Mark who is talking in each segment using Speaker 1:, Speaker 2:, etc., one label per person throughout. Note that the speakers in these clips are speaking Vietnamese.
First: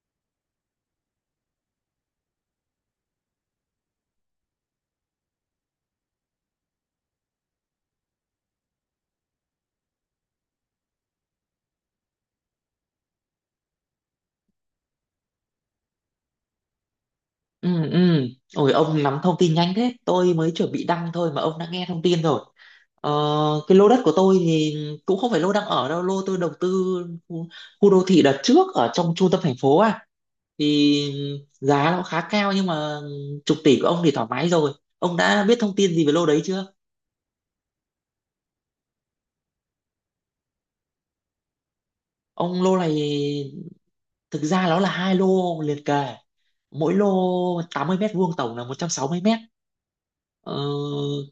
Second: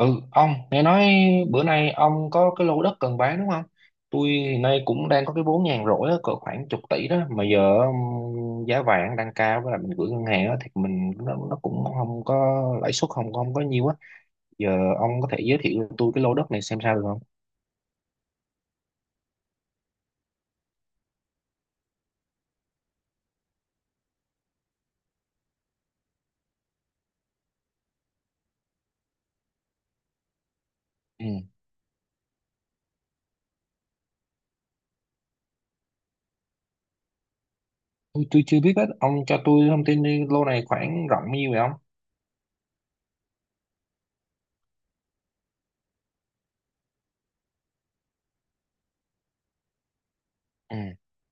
Speaker 1: Ừ, ông, nghe nói bữa nay ông có cái lô đất cần bán đúng không? Tôi hiện nay cũng đang có cái vốn nhàn rỗi á, cỡ khoảng chục tỷ đó, mà giờ giá vàng đang cao với lại mình gửi ngân hàng á, thì mình nó cũng không có lãi suất không không có nhiều á. Giờ ông có thể giới thiệu cho tôi cái lô đất này xem sao được không?
Speaker 2: Ừ, ừ. Ôi ông nắm thông tin nhanh thế! Tôi mới chuẩn bị đăng thôi mà ông đã nghe thông tin rồi. ờ, Cái lô đất của tôi thì cũng không phải lô đang ở đâu. Lô tôi đầu tư khu, khu đô thị đợt trước ở trong trung tâm thành phố à. Thì
Speaker 1: Ừ.
Speaker 2: giá nó khá cao nhưng mà chục tỷ của ông thì thoải mái rồi. Ông đã biết thông tin gì về lô đấy chưa?
Speaker 1: Tôi chưa biết hết, ông cho tôi thông tin đi, lô này khoảng rộng bao nhiêu vậy ông?
Speaker 2: Ông, lô này thực ra nó là hai lô liền kề. Mỗi lô 80 mét vuông, tổng là 160 mét. Ờ,
Speaker 1: Ừ.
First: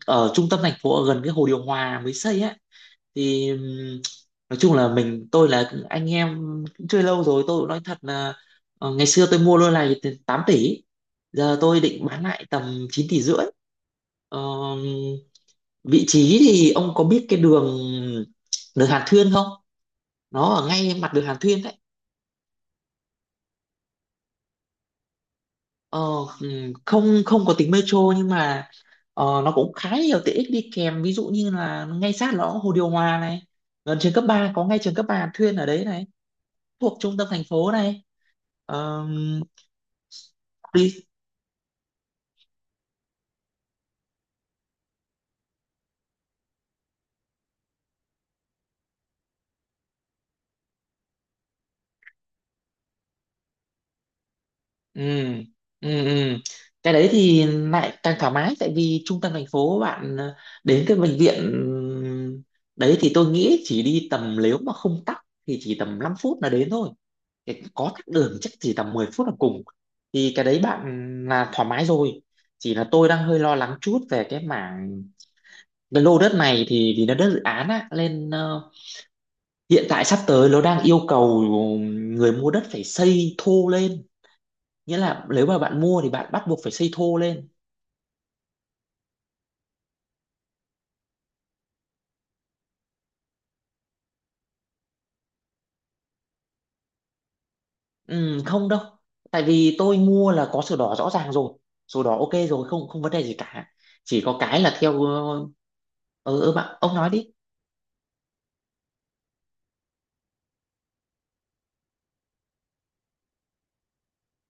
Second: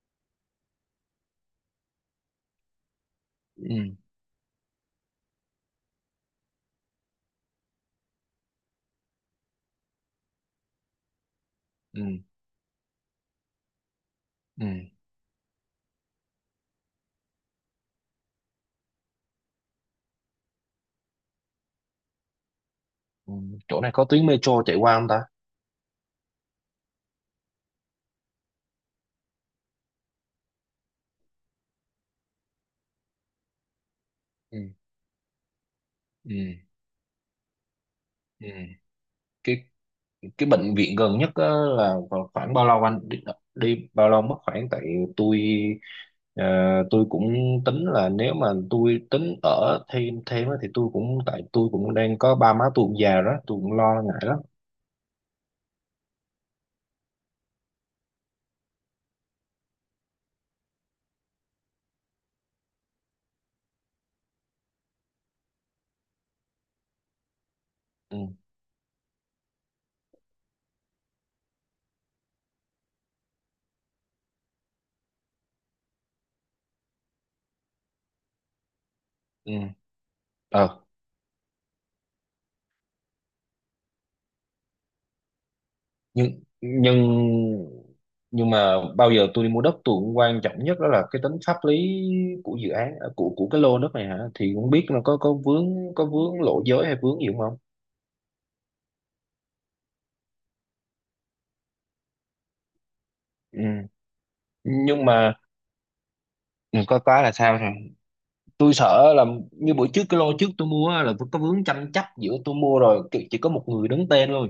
Speaker 2: Ở trung tâm thành phố, ở gần cái hồ điều hòa mới xây ấy thì
Speaker 1: Ừ.
Speaker 2: nói chung là mình tôi là anh em, cũng chơi lâu rồi, tôi cũng nói thật là ngày xưa tôi mua lô này từ 8 tỷ, giờ tôi
Speaker 1: Ừ.
Speaker 2: định bán lại tầm 9 tỷ rưỡi. Ờ,
Speaker 1: Ừ.
Speaker 2: Vị trí thì ông có biết cái đường đường Hàn Thuyên không? Nó ở ngay mặt đường Hàn Thuyên đấy.
Speaker 1: Ừ. Chỗ này có tuyến metro chạy qua không ta?
Speaker 2: Ờ, không không có tính metro nhưng mà nó cũng khá nhiều tiện ích đi kèm, ví dụ như là ngay sát nó có hồ điều hòa này, gần trường cấp ba,
Speaker 1: Ừ.
Speaker 2: có ngay trường cấp 3 Hàn Thuyên ở đấy này,
Speaker 1: Ừ.
Speaker 2: thuộc trung tâm thành phố này.
Speaker 1: Ừ.
Speaker 2: Ờ,
Speaker 1: Cái cái bệnh
Speaker 2: đi
Speaker 1: viện gần nhất á, là còn khoảng bao lâu anh đi bao lâu mất khoảng, tại tôi, ờ, tôi cũng tính là nếu mà tôi tính ở thêm thêm á, thì tôi cũng, tại tôi cũng đang có ba má tôi cũng già rồi đó, tôi cũng lo ngại lắm.
Speaker 2: ừ, ừ, ừ. Cái đấy thì lại càng thoải mái, tại vì trung tâm thành phố bạn, đến cái bệnh viện đấy thì tôi nghĩ chỉ đi tầm, nếu mà không tắc thì chỉ tầm 5 phút là đến thôi. Có tắc
Speaker 1: Ừ.
Speaker 2: đường chắc chỉ tầm 10 phút là cùng, thì cái đấy bạn là thoải mái rồi. Chỉ là tôi đang hơi lo lắng chút về cái mảng, cái lô đất này thì vì nó đất dự án á nên
Speaker 1: ừ
Speaker 2: hiện tại sắp tới nó
Speaker 1: ờ
Speaker 2: đang yêu cầu người mua đất phải xây thô lên, nghĩa là nếu mà bạn mua thì bạn
Speaker 1: nhưng
Speaker 2: bắt buộc phải xây
Speaker 1: nhưng
Speaker 2: thô lên.
Speaker 1: nhưng mà bao giờ tôi đi mua đất tôi cũng quan trọng nhất đó là cái tính pháp lý của dự án à, của cái lô đất này hả, thì cũng biết là có vướng lộ giới hay vướng gì không.
Speaker 2: Ừ, không đâu, tại vì tôi mua là có sổ đỏ rõ ràng rồi, sổ đỏ ok rồi, không không vấn đề gì
Speaker 1: Ừ.
Speaker 2: cả. Chỉ có cái là theo
Speaker 1: Nhưng mà
Speaker 2: ừ, ừ bạn,
Speaker 1: ừ,
Speaker 2: ông
Speaker 1: có
Speaker 2: nói
Speaker 1: có
Speaker 2: đi.
Speaker 1: là sao rồi. Tôi sợ là như buổi trước cái lô trước tôi mua á, là vẫn có vướng tranh chấp, giữa tôi mua rồi chỉ có một người đứng tên thôi,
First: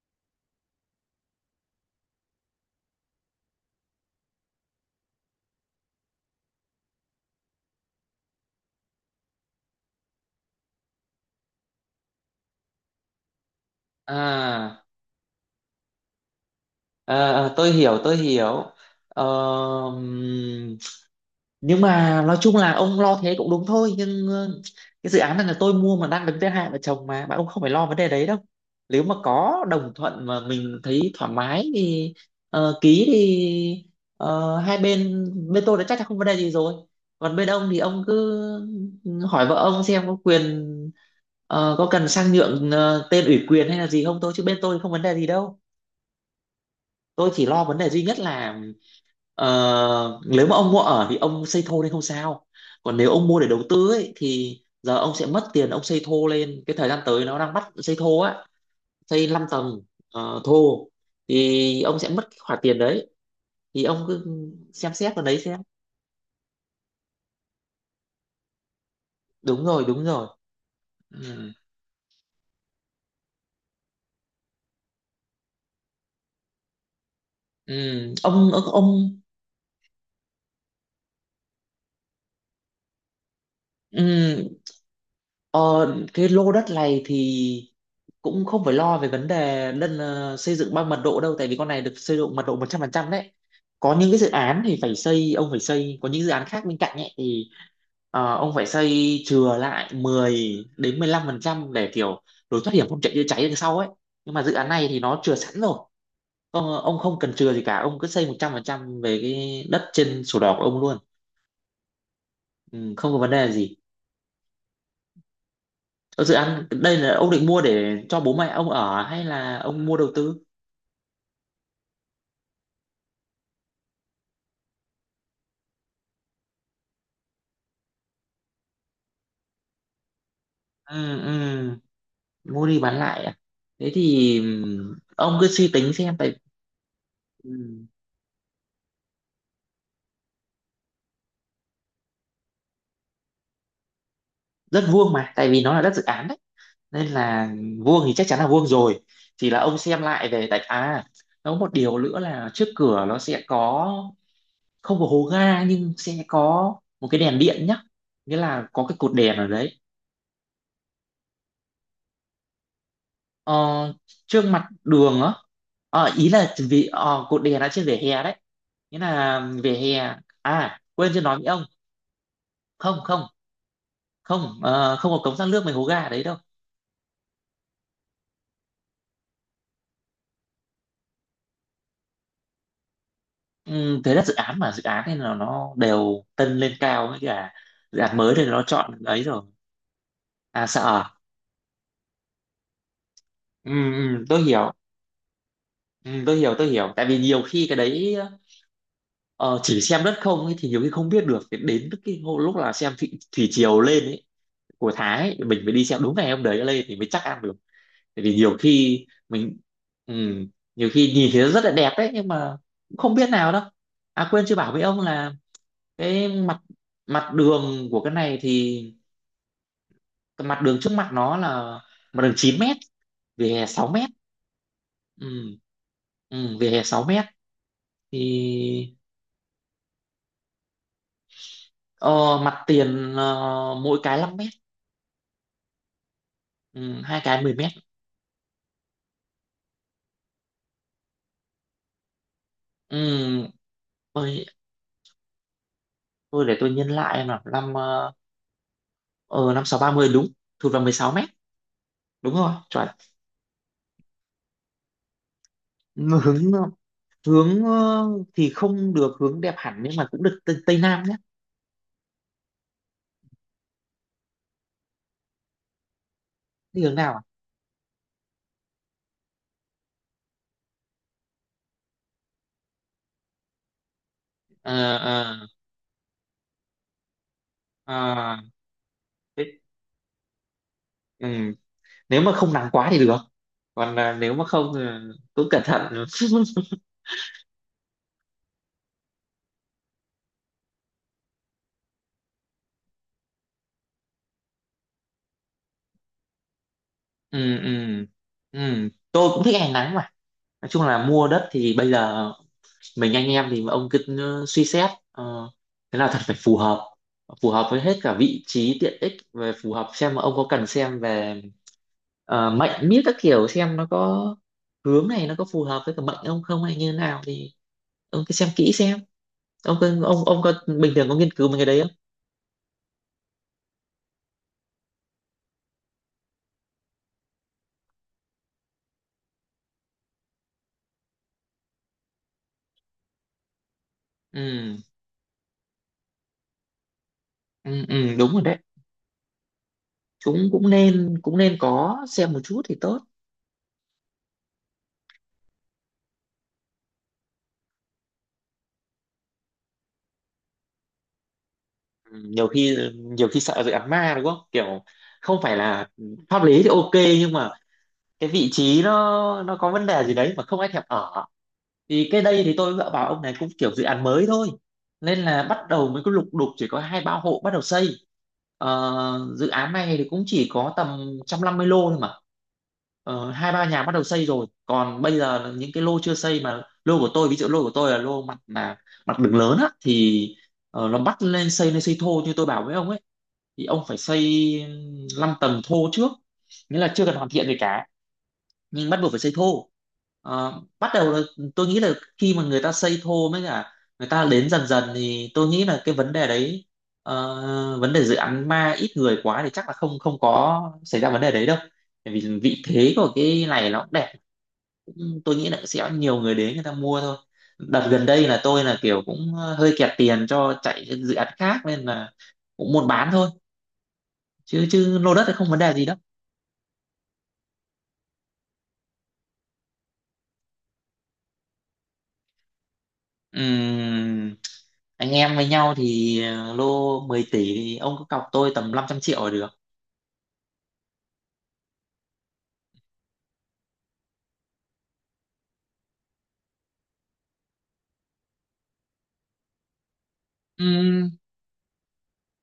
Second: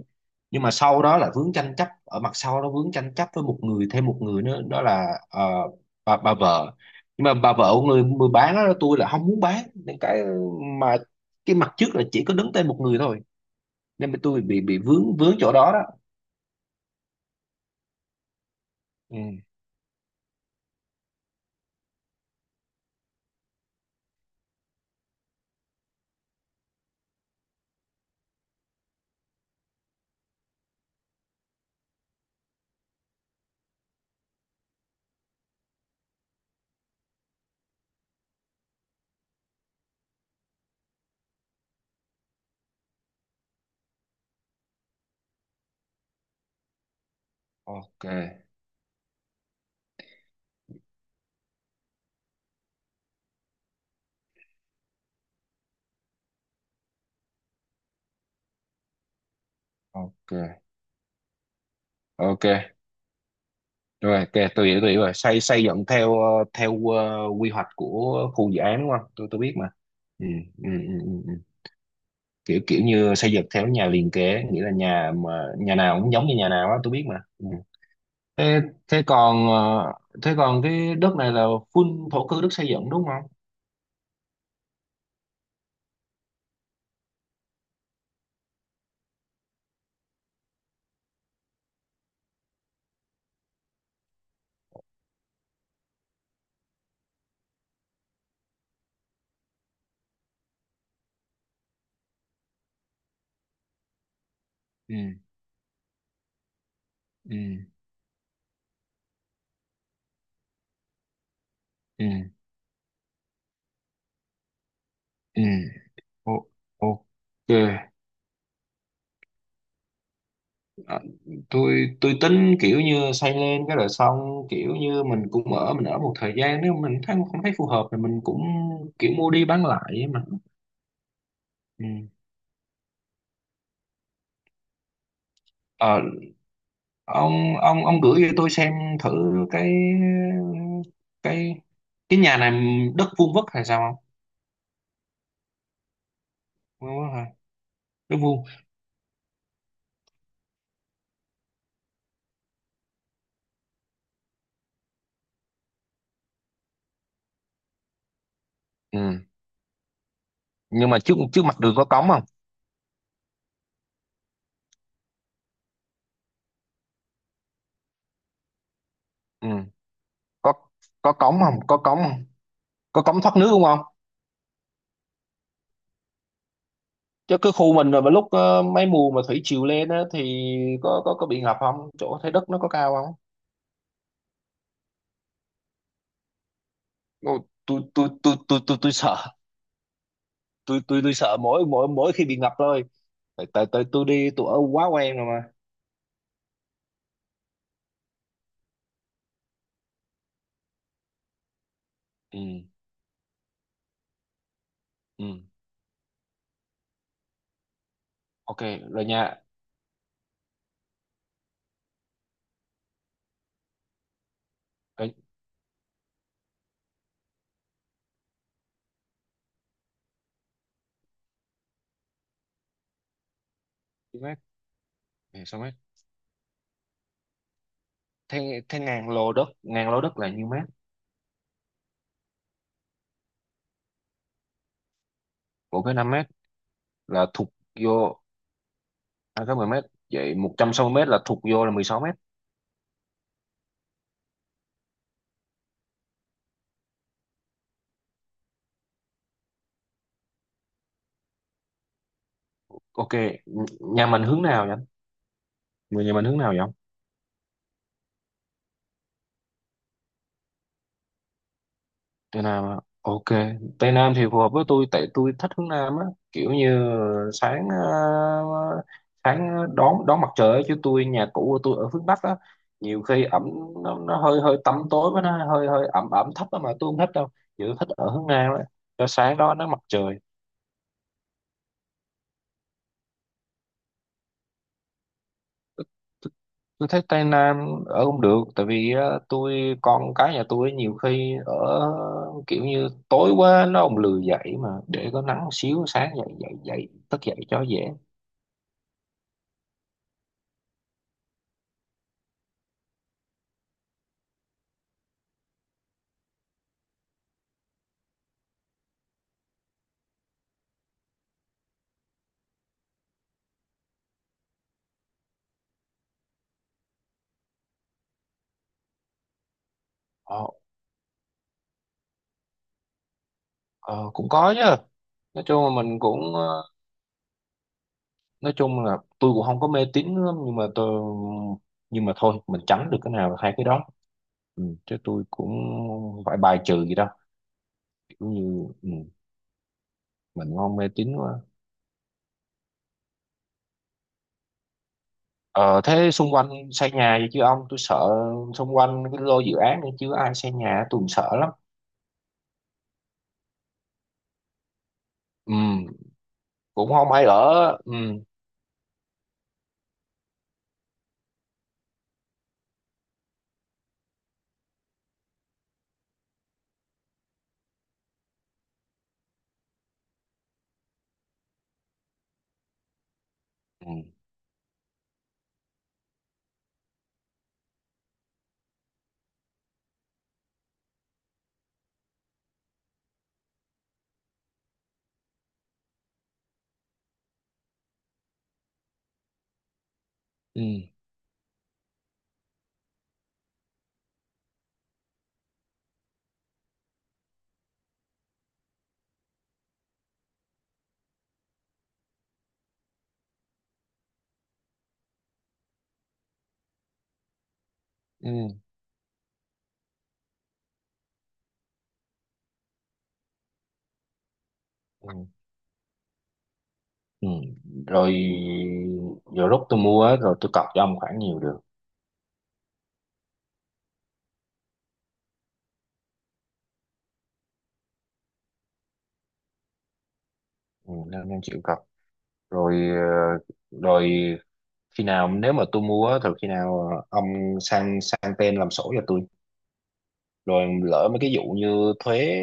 Speaker 1: nhưng mà sau đó là vướng tranh chấp ở mặt sau, nó vướng tranh chấp với một người, thêm một người nữa, đó là, bà vợ. Nhưng mà bà vợ của người người bán đó, tôi là không muốn bán, nên cái, mà cái mặt trước là chỉ có đứng tên một người thôi, nên mà tôi bị
Speaker 2: À,
Speaker 1: vướng vướng chỗ đó đó.
Speaker 2: tôi hiểu tôi hiểu.
Speaker 1: Ừ,
Speaker 2: Ờ, nhưng mà nói chung là ông lo thế cũng đúng thôi, nhưng cái dự án này là tôi mua mà đang đứng thứ hai vợ chồng mà bạn, ông không phải lo vấn đề đấy đâu. Nếu mà có đồng thuận mà mình thấy thoải mái thì ký thì hai bên, bên tôi đã chắc chắn không vấn đề gì rồi, còn bên ông thì ông cứ hỏi vợ ông xem có quyền có cần sang nhượng tên ủy quyền hay là gì không, thôi chứ bên tôi không vấn đề gì đâu. Tôi chỉ lo vấn đề duy
Speaker 1: ok,
Speaker 2: nhất là nếu mà ông mua ở thì ông xây thô lên không sao, còn nếu ông mua để đầu tư ấy thì giờ ông sẽ mất tiền, ông xây thô lên cái thời gian tới nó đang bắt xây thô á, xây 5 tầng
Speaker 1: ok,
Speaker 2: thô, thì ông sẽ mất cái
Speaker 1: ok
Speaker 2: khoản tiền đấy. Thì ông cứ
Speaker 1: rồi kìa, tôi hiểu, tôi
Speaker 2: xem
Speaker 1: hiểu rồi,
Speaker 2: xét vào đấy
Speaker 1: xây
Speaker 2: xem.
Speaker 1: xây dựng theo, theo quy hoạch của khu dự án đúng không, tôi biết
Speaker 2: Đúng
Speaker 1: mà.
Speaker 2: rồi, đúng rồi.
Speaker 1: Ừ, ừ, ừ, ừ. Ừ.
Speaker 2: Ừ.
Speaker 1: kiểu kiểu như xây dựng theo nhà liền kề, nghĩa là nhà nào cũng giống như nhà nào á, tôi biết mà. Ừ.
Speaker 2: Ừ. ông
Speaker 1: thế thế
Speaker 2: ông
Speaker 1: còn ờ, thế còn cái đất này là full thổ cư, đất xây dựng đúng không?
Speaker 2: ừ. Ờ, cái lô đất này thì cũng không phải lo về vấn đề lân xây dựng bằng mật độ đâu, tại vì con này được xây dựng mật độ 100% đấy. Có những cái dự án thì phải xây, ông phải xây, có những dự án khác bên cạnh ấy thì ông phải xây chừa lại 10 đến 15% để kiểu lối thoát hiểm, không chạy chữa cháy đằng sau ấy. Nhưng mà dự án này
Speaker 1: Ừ,
Speaker 2: thì nó chừa sẵn rồi. Ông không cần
Speaker 1: ừ,
Speaker 2: chừa gì cả, ông cứ xây 100% về cái đất trên sổ đỏ của ông luôn.
Speaker 1: ừ,
Speaker 2: Ừ, không có vấn đề gì.
Speaker 1: ừ.
Speaker 2: Ở dự
Speaker 1: O-
Speaker 2: án đây là ông định
Speaker 1: ok.
Speaker 2: mua để cho bố mẹ ông ở hay là ông mua đầu tư?
Speaker 1: À, tôi tính kiểu như xây lên cái rồi xong, kiểu như mình cũng ở, mình ở một thời gian, nếu mình thấy không thấy phù hợp thì mình cũng kiểu mua đi bán lại ấy mà.
Speaker 2: Ừ, ừ,
Speaker 1: Ừ.
Speaker 2: mua đi bán lại à? Thế thì ông cứ suy tính
Speaker 1: Ờ,
Speaker 2: xem. Tại
Speaker 1: ông
Speaker 2: ừm,
Speaker 1: ông ông gửi cho tôi xem thử cái cái cái nhà này đất vuông vức hay sao.
Speaker 2: đất vuông mà, tại vì nó là đất dự án đấy,
Speaker 1: Không vuông
Speaker 2: nên
Speaker 1: vức hả?
Speaker 2: là vuông thì
Speaker 1: Đất
Speaker 2: chắc chắn
Speaker 1: vuông.
Speaker 2: là vuông rồi. Chỉ là ông xem lại về, tại à nó có một điều nữa là trước cửa nó sẽ có, không có hố ga nhưng sẽ có một cái đèn điện nhá, nghĩa là có cái cột
Speaker 1: Ừ.
Speaker 2: đèn ở đấy.
Speaker 1: Nhưng mà trước trước mặt đường có cống không?
Speaker 2: ờ, Trước mặt đường á, ý là vì cột đèn đã trên vỉa hè đấy, nghĩa là
Speaker 1: Ừ.
Speaker 2: vỉa hè,
Speaker 1: có
Speaker 2: à quên
Speaker 1: có
Speaker 2: chưa nói
Speaker 1: cống
Speaker 2: với
Speaker 1: không,
Speaker 2: ông.
Speaker 1: có cống không,
Speaker 2: không
Speaker 1: có cống
Speaker 2: không
Speaker 1: thoát nước không?
Speaker 2: không, không có cống thoát nước mấy hố ga đấy đâu.
Speaker 1: Chứ cái khu mình rồi, mà lúc, mấy mùa mà thủy triều lên á thì có bị ngập không, chỗ Thái Đức nó có cao không?
Speaker 2: Ừ, thế là dự án mà, dự án này là nó đều tân lên cao, với
Speaker 1: Ồ,
Speaker 2: cả
Speaker 1: tôi
Speaker 2: dự
Speaker 1: tôi
Speaker 2: án mới
Speaker 1: tôi
Speaker 2: thì
Speaker 1: tôi
Speaker 2: nó
Speaker 1: tôi tôi
Speaker 2: chọn
Speaker 1: sợ
Speaker 2: ấy rồi. À,
Speaker 1: tôi
Speaker 2: sợ
Speaker 1: tôi
Speaker 2: à?
Speaker 1: tôi sợ mỗi mỗi mỗi khi bị ngập thôi, tại tại
Speaker 2: Ừ,
Speaker 1: tại
Speaker 2: ừ, tôi
Speaker 1: tôi ở
Speaker 2: hiểu.
Speaker 1: quá quen rồi mà.
Speaker 2: Ừ, tôi hiểu, tôi hiểu, tại vì nhiều khi cái đấy ờ, chỉ xem đất không ấy, thì nhiều khi không biết được. Thì đến cái
Speaker 1: Ừ,
Speaker 2: lúc là xem thủy triều lên ấy, của Thái ấy,
Speaker 1: ừ,
Speaker 2: mình mới đi xem đúng ngày hôm đấy lên thì mới chắc ăn được, tại vì nhiều
Speaker 1: ok rồi
Speaker 2: khi
Speaker 1: nha.
Speaker 2: mình, ừ, nhiều khi nhìn thấy nó rất là đẹp đấy nhưng mà cũng không biết nào đâu. À quên chưa bảo với ông
Speaker 1: Rồi,
Speaker 2: là cái mặt mặt đường của cái này thì cái mặt đường trước mặt nó là mặt đường 9 mét, vỉa hè 6 mét.
Speaker 1: nhiêu mét?
Speaker 2: Ừ,
Speaker 1: Nè, sao mét?
Speaker 2: ừ, vỉa hè 6 mét thì
Speaker 1: Thế thế ngàn lô đất là nhiêu mét?
Speaker 2: ờ, mặt tiền mỗi cái 5 mét.
Speaker 1: Của cái 5 mét
Speaker 2: Ừ, hai
Speaker 1: là
Speaker 2: cái
Speaker 1: thuộc
Speaker 2: 10 mét.
Speaker 1: vô, à, cái 10 mét, vậy 160 mét là thuộc vô là 16 mét.
Speaker 2: Ừ, tôi, tôi để tôi nhân lại em nào năm ờ, năm sáu ba mươi đúng, thụt vào 16 mét, đúng rồi, chuẩn.
Speaker 1: Ok. Nhà mình hướng nào vậy? Người nhà mình hướng
Speaker 2: Hướng
Speaker 1: nào vậy?
Speaker 2: Hướng thì không được hướng đẹp hẳn nhưng mà cũng được tây nam nhé.
Speaker 1: Tây Nam á. Ok, Tây Nam thì phù hợp với tôi, tại tôi thích hướng Nam á, kiểu như
Speaker 2: Đi hướng nào à?
Speaker 1: sáng, sáng đón đón mặt trời á, chứ tôi nhà cũ của tôi ở hướng Bắc á, nhiều khi ẩm, nó hơi hơi tăm
Speaker 2: Ờ,
Speaker 1: tối, với
Speaker 2: ờ,
Speaker 1: nó hơi hơi ẩm ẩm thấp á, mà tôi không thích đâu, chỉ thích ở hướng
Speaker 2: ờ,
Speaker 1: Nam á, cho sáng đó
Speaker 2: thế-
Speaker 1: nó mặt trời.
Speaker 2: ừ, nếu mà không nắng quá thì được, còn à, nếu mà không thì cũng cẩn thận.
Speaker 1: tôi, tôi thấy Tây Nam ở không được, tại vì, tôi con cái nhà tôi nhiều khi ở kiểu như tối quá nó không lười dậy, mà để có nắng xíu sáng dậy dậy dậy thức dậy
Speaker 2: Ừ,
Speaker 1: cho
Speaker 2: ừ,
Speaker 1: dễ.
Speaker 2: ừ tôi cũng thích ngày nắng mà. Nói chung là mua đất thì bây giờ mình anh em thì ông cứ suy xét thế nào thật phải phù hợp, phù hợp với hết cả vị trí tiện ích, về phù hợp xem mà ông có cần xem về mệnh miết các kiểu xem nó có hướng này nó có phù hợp với cả mệnh ông không hay như thế nào, thì ông cứ xem kỹ xem. Ông
Speaker 1: Ờ,
Speaker 2: có bình thường có nghiên cứu mấy cái đấy không?
Speaker 1: ờ, cũng có chứ. Nói chung là mình cũng, nói chung là tôi cũng không có mê tín lắm, nhưng mà tôi, nhưng mà thôi mình tránh được cái nào là hai cái đó.
Speaker 2: Ừ,
Speaker 1: Ừ, chứ tôi cũng không phải bài trừ gì đâu,
Speaker 2: ừ, ừ
Speaker 1: cũng
Speaker 2: đúng rồi đấy,
Speaker 1: như, ừ,
Speaker 2: chúng
Speaker 1: mình
Speaker 2: cũng
Speaker 1: không mê
Speaker 2: nên,
Speaker 1: tín
Speaker 2: cũng
Speaker 1: quá.
Speaker 2: nên có xem một chút thì tốt.
Speaker 1: Ờ, thế xung quanh xây nhà gì chứ ông, tôi sợ, xung quanh cái lô dự án này chứ ai xây nhà tôi cũng sợ lắm.
Speaker 2: Ừ, nhiều khi, nhiều khi sợ dự án ma đúng không, kiểu không
Speaker 1: Ừ,
Speaker 2: phải là pháp lý thì
Speaker 1: cũng
Speaker 2: ok
Speaker 1: không hay
Speaker 2: nhưng mà
Speaker 1: ở. Ừ,
Speaker 2: cái vị trí nó có vấn đề gì đấy mà không ai thèm ở. Thì cái đây thì tôi dựa vào ông này cũng kiểu dự án mới thôi, nên là bắt đầu mới có lục đục, chỉ có hai ba hộ bắt đầu xây. Ờ, dự án này thì cũng chỉ có tầm 150 lô thôi mà. Ờ, hai ba nhà bắt đầu
Speaker 1: ừ,
Speaker 2: xây rồi, còn bây giờ là những cái lô chưa xây, mà lô của tôi, ví dụ lô của tôi là lô mặt là mặt đường lớn á thì nó bắt lên xây, lên xây thô như tôi bảo với ông ấy, thì ông phải xây 5 tầng thô trước, nghĩa là chưa cần hoàn thiện gì cả nhưng bắt buộc phải xây thô. Ờ,
Speaker 1: ừ,
Speaker 2: bắt đầu là tôi nghĩ là khi mà người ta xây thô mới cả người ta đến dần dần thì tôi nghĩ là cái vấn đề đấy ờ, vấn đề dự án ma ít người quá thì chắc là không không có xảy ra vấn đề đấy đâu, bởi vì vị thế của cái này nó cũng đẹp, tôi nghĩ là sẽ nhiều người đến, người ta mua thôi. Đợt gần đây là
Speaker 1: ừ,
Speaker 2: tôi là kiểu cũng hơi kẹt tiền cho chạy dự án khác nên là cũng muốn bán thôi, chứ chứ
Speaker 1: ừ.
Speaker 2: lô đất thì không vấn đề gì đâu.
Speaker 1: Ừ. Rồi, giờ lúc tôi mua á, rồi tôi cọc cho ông khoảng nhiều được?
Speaker 2: Ừm, anh em với nhau thì lô 10 tỷ thì ông cứ cọc tôi tầm 500 triệu là được.
Speaker 1: Ừ, 500 triệu cặp. Rồi, ờ, rồi khi nào nếu mà tôi mua á, thì khi nào, ờ, ông sang sang tên làm sổ cho tôi, rồi lỡ
Speaker 2: Ừm,
Speaker 1: mấy cái vụ như thuế,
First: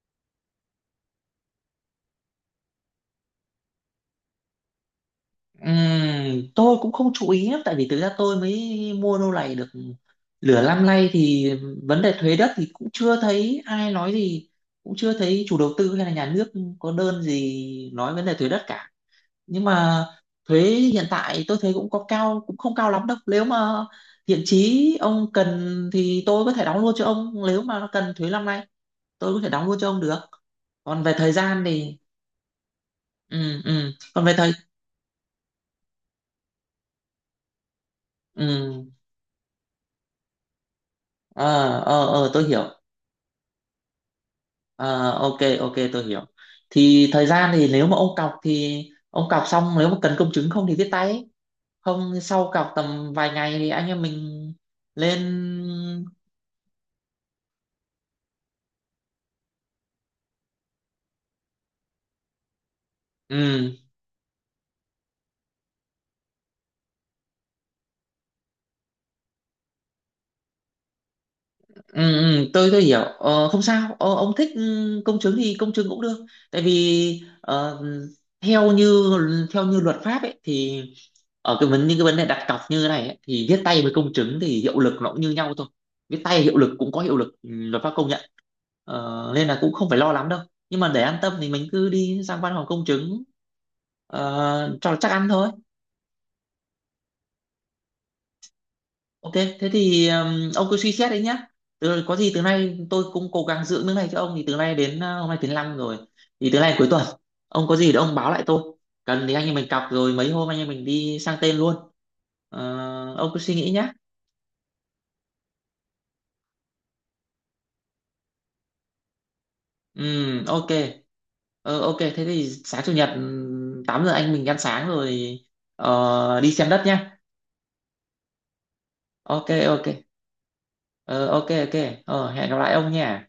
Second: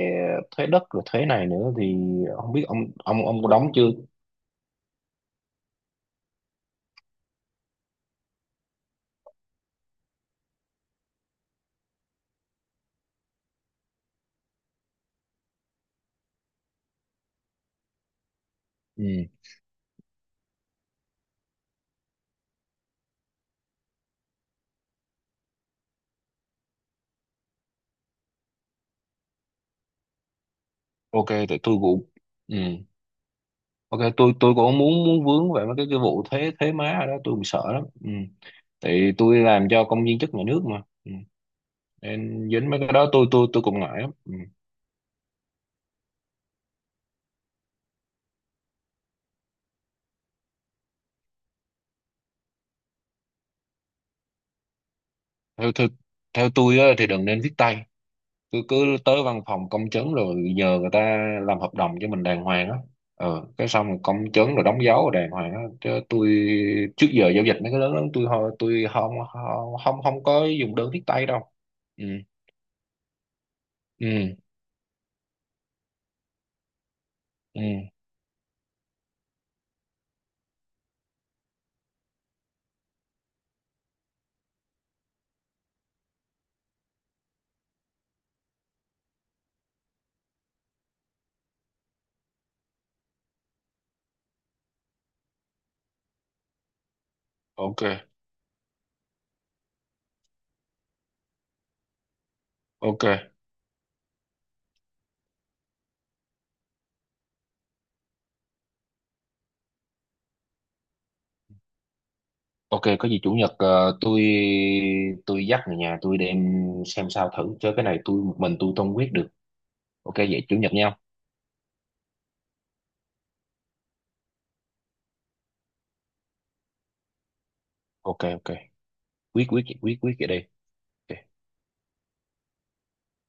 Speaker 1: thuế đất rồi thuế này nữa thì không biết ông, ông có đóng chưa?
Speaker 2: tôi cũng không chú ý lắm, tại vì thực ra tôi mới mua lô này được nửa năm nay thì vấn đề thuế đất thì cũng chưa thấy ai nói gì, cũng chưa thấy chủ đầu tư hay là nhà nước có đơn gì nói vấn đề thuế đất cả.
Speaker 1: Ừ.
Speaker 2: Nhưng mà thuế hiện tại tôi thấy cũng có cao, cũng không cao lắm đâu, nếu mà thiện chí ông cần thì tôi có thể đóng luôn cho ông, nếu mà nó cần thuế năm nay tôi có thể đóng luôn cho ông được. Còn về
Speaker 1: Ok,
Speaker 2: thời
Speaker 1: tại
Speaker 2: gian
Speaker 1: tôi
Speaker 2: thì
Speaker 1: cũng, ừ,
Speaker 2: ừ, ừ
Speaker 1: ok
Speaker 2: còn về
Speaker 1: tôi
Speaker 2: thời,
Speaker 1: tôi cũng muốn muốn vướng về mấy cái vụ thuế thuế má ở đó tôi cũng sợ lắm. Ừ.
Speaker 2: ừ
Speaker 1: Tại tôi làm cho công viên chức nhà nước mà. Ừ.
Speaker 2: ờ tôi
Speaker 1: Nên
Speaker 2: hiểu.
Speaker 1: dính mấy cái đó tôi cũng ngại lắm. Ừ.
Speaker 2: Ờ ok, ok, tôi hiểu. Thì thời gian thì nếu mà ông cọc thì ông cọc xong, nếu mà cần công chứng, không thì viết tay ấy. Không thì sau cọc tầm vài ngày thì anh em mình lên.
Speaker 1: theo, theo Theo tôi á, thì đừng nên viết tay, cứ cứ tới văn phòng công chứng rồi nhờ người ta làm hợp đồng cho mình đàng hoàng á, ờ cái
Speaker 2: Ừ,
Speaker 1: xong rồi công chứng rồi đóng dấu rồi đàng hoàng á, chứ tôi trước giờ giao dịch mấy cái lớn lớn tôi, tôi không không không không có dùng đơn viết tay đâu.
Speaker 2: ừ,
Speaker 1: Ừ,
Speaker 2: ừ, tôi hiểu, không sao, ông
Speaker 1: ừ,
Speaker 2: thích công chứng thì công chứng cũng được, tại vì
Speaker 1: ừ.
Speaker 2: theo như theo như luật pháp ấy thì ở cái vấn những cái vấn đề đặt cọc như thế này ấy, thì viết tay với công chứng thì hiệu lực nó cũng như nhau thôi, viết tay hiệu lực cũng có hiệu lực, ừ, luật pháp công nhận. Ờ, nên là cũng không phải lo lắm đâu, nhưng mà để an tâm thì mình cứ đi sang văn phòng công chứng cho nó chắc ăn thôi.
Speaker 1: Ok,
Speaker 2: Ok, thế thì ông cứ suy xét đấy nhá. Có gì từ nay tôi
Speaker 1: ok,
Speaker 2: cũng cố gắng giữ nước này cho ông, thì từ nay đến hôm nay thứ năm rồi. Thì từ nay cuối tuần ông có gì thì ông báo lại tôi. Cần thì anh em mình cọc rồi mấy hôm anh em mình đi sang tên luôn.
Speaker 1: ok, có
Speaker 2: Ờ,
Speaker 1: gì
Speaker 2: ông
Speaker 1: chủ
Speaker 2: cứ
Speaker 1: nhật,
Speaker 2: suy nghĩ nhá.
Speaker 1: tôi dắt người nhà tôi đem xem sao thử, chứ cái này tôi một mình tôi không quyết được.
Speaker 2: Ừ,
Speaker 1: Ok, vậy chủ
Speaker 2: ok.
Speaker 1: nhật nhau.
Speaker 2: Ờ, ok, thế thì sáng chủ nhật 8 giờ anh mình ăn sáng rồi đi xem đất nhá.
Speaker 1: Ok, ok. quyết
Speaker 2: Ok,
Speaker 1: quyết
Speaker 2: ok.
Speaker 1: quyết quyết vậy đi. Ok.
Speaker 2: Ờ, ok, ok. Ờ, hẹn gặp lại ông nha.